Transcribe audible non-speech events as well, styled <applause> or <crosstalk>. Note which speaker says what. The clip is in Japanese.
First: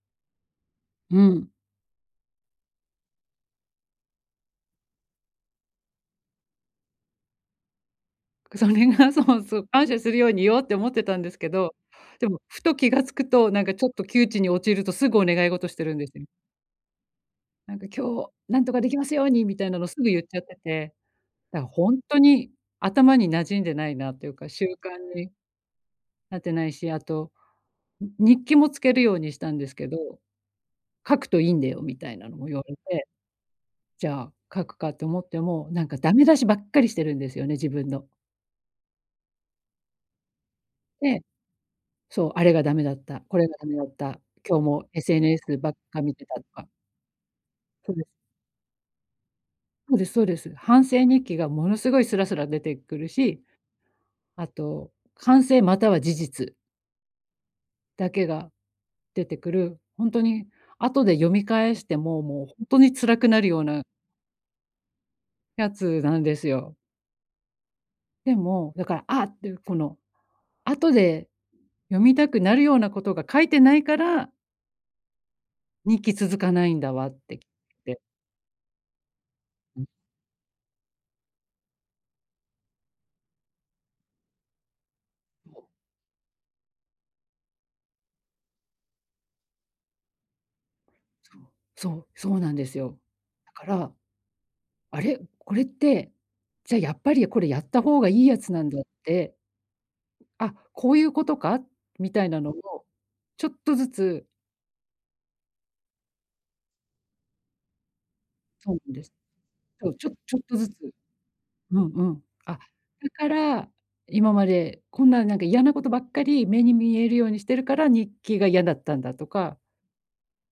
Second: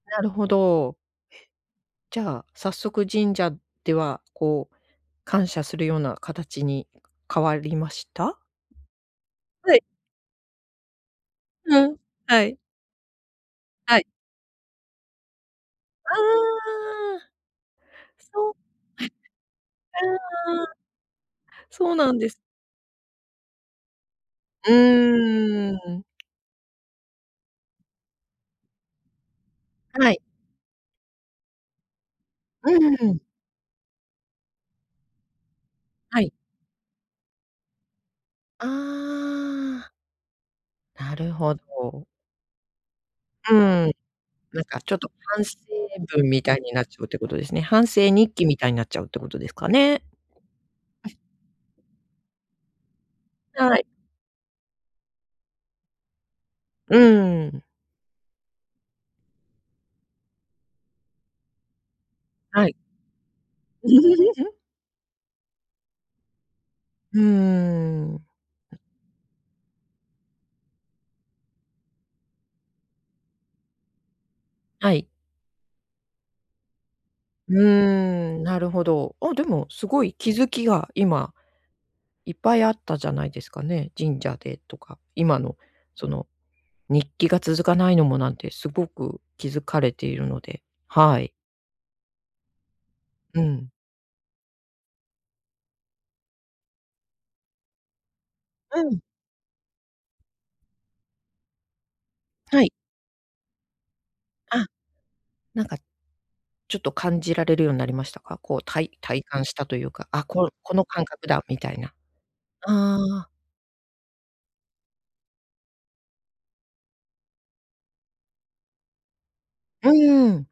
Speaker 1: なるほど。
Speaker 2: うん。
Speaker 1: じゃあ、早速神社では、こう、感謝するような形に変わりました？
Speaker 2: それがそうそう、
Speaker 1: はい。
Speaker 2: 感謝するように言おうって思ってたんですけど、
Speaker 1: うん、
Speaker 2: でも、
Speaker 1: はい。
Speaker 2: ふと気が付くと、なんかちょっ
Speaker 1: は
Speaker 2: と
Speaker 1: い。
Speaker 2: 窮地に陥ると、すぐお願い事してるんです
Speaker 1: あ
Speaker 2: ね。
Speaker 1: あ。
Speaker 2: なんか今日、
Speaker 1: そう。
Speaker 2: 何とかできますように、みたいなのをすぐ
Speaker 1: え。
Speaker 2: 言っちゃって
Speaker 1: ああ。
Speaker 2: て、だからほ
Speaker 1: そう
Speaker 2: ん
Speaker 1: なん
Speaker 2: と
Speaker 1: です。
Speaker 2: に頭に馴染んでないなっていうか、習慣に
Speaker 1: うん。
Speaker 2: なってないし、あと、日記もつけるようにしたんですけど、
Speaker 1: はい。
Speaker 2: 書くといいんだよみたいなのを言わ
Speaker 1: う
Speaker 2: れて。
Speaker 1: ん。
Speaker 2: じゃあ、書くかと思っても、なんか駄
Speaker 1: は
Speaker 2: 目
Speaker 1: い。
Speaker 2: 出しばっかりしてるんですよね、自分の。
Speaker 1: ああ。な
Speaker 2: で
Speaker 1: るほど。
Speaker 2: そう、あれが駄目だった、これ
Speaker 1: う
Speaker 2: が駄目だっ
Speaker 1: ん。
Speaker 2: た、今
Speaker 1: な
Speaker 2: 日
Speaker 1: んか
Speaker 2: も
Speaker 1: ちょっと反
Speaker 2: SNS
Speaker 1: 省
Speaker 2: ばっか見て
Speaker 1: 文
Speaker 2: た
Speaker 1: み
Speaker 2: と
Speaker 1: たい
Speaker 2: か。
Speaker 1: になっちゃうってことですね。反
Speaker 2: そうです。
Speaker 1: 省日記みたいになっちゃうってことですか
Speaker 2: そう
Speaker 1: ね？
Speaker 2: ですそうです。反省日記がものすごいスラスラ出てくるし。
Speaker 1: はい。
Speaker 2: あと、反省または事実
Speaker 1: うーん。
Speaker 2: だけが出てくる、ほんとに後で読み返しても、もうほん
Speaker 1: はい。
Speaker 2: とに辛くなるような
Speaker 1: <laughs>
Speaker 2: やつなんですよ。
Speaker 1: うーん。
Speaker 2: でも、だから、ああっていうこの、後で読みたくなるようなことが書いてないから。
Speaker 1: はい。
Speaker 2: 日記続かないんだわって言っ
Speaker 1: う
Speaker 2: て。
Speaker 1: ーん、なるほど。あ、でも
Speaker 2: うん。
Speaker 1: すごい気づきが今、いっぱいあったじゃないですかね、神社でとか、今のその、日記が続かないのもなんてすごく気づかれているので、はい。
Speaker 2: そう、そう、そうなんですよ。
Speaker 1: う
Speaker 2: だか
Speaker 1: ん。
Speaker 2: ら、あれ、これって、じゃあやっぱりこれやった方がいいやつなんだ
Speaker 1: う
Speaker 2: っ
Speaker 1: ん。
Speaker 2: て。あ、こういうことか、みたいなの
Speaker 1: はい。
Speaker 2: を、ちょっとずつ
Speaker 1: あ。なんか、ちょっと感じられるようになりましたか？こう、
Speaker 2: そう
Speaker 1: たい
Speaker 2: なんです。
Speaker 1: 体感したとい
Speaker 2: そ
Speaker 1: う
Speaker 2: う、ち
Speaker 1: か、
Speaker 2: ょ
Speaker 1: あ、
Speaker 2: ちょっ
Speaker 1: こ
Speaker 2: とずつ。
Speaker 1: この感覚だみたい
Speaker 2: うん
Speaker 1: な。
Speaker 2: うん。あ、だ
Speaker 1: あ
Speaker 2: か
Speaker 1: あ。
Speaker 2: ら、今までこんな、なんか嫌なことばっかり目に見えるようにしてるから、日記が嫌だったんだとか。
Speaker 1: うーん。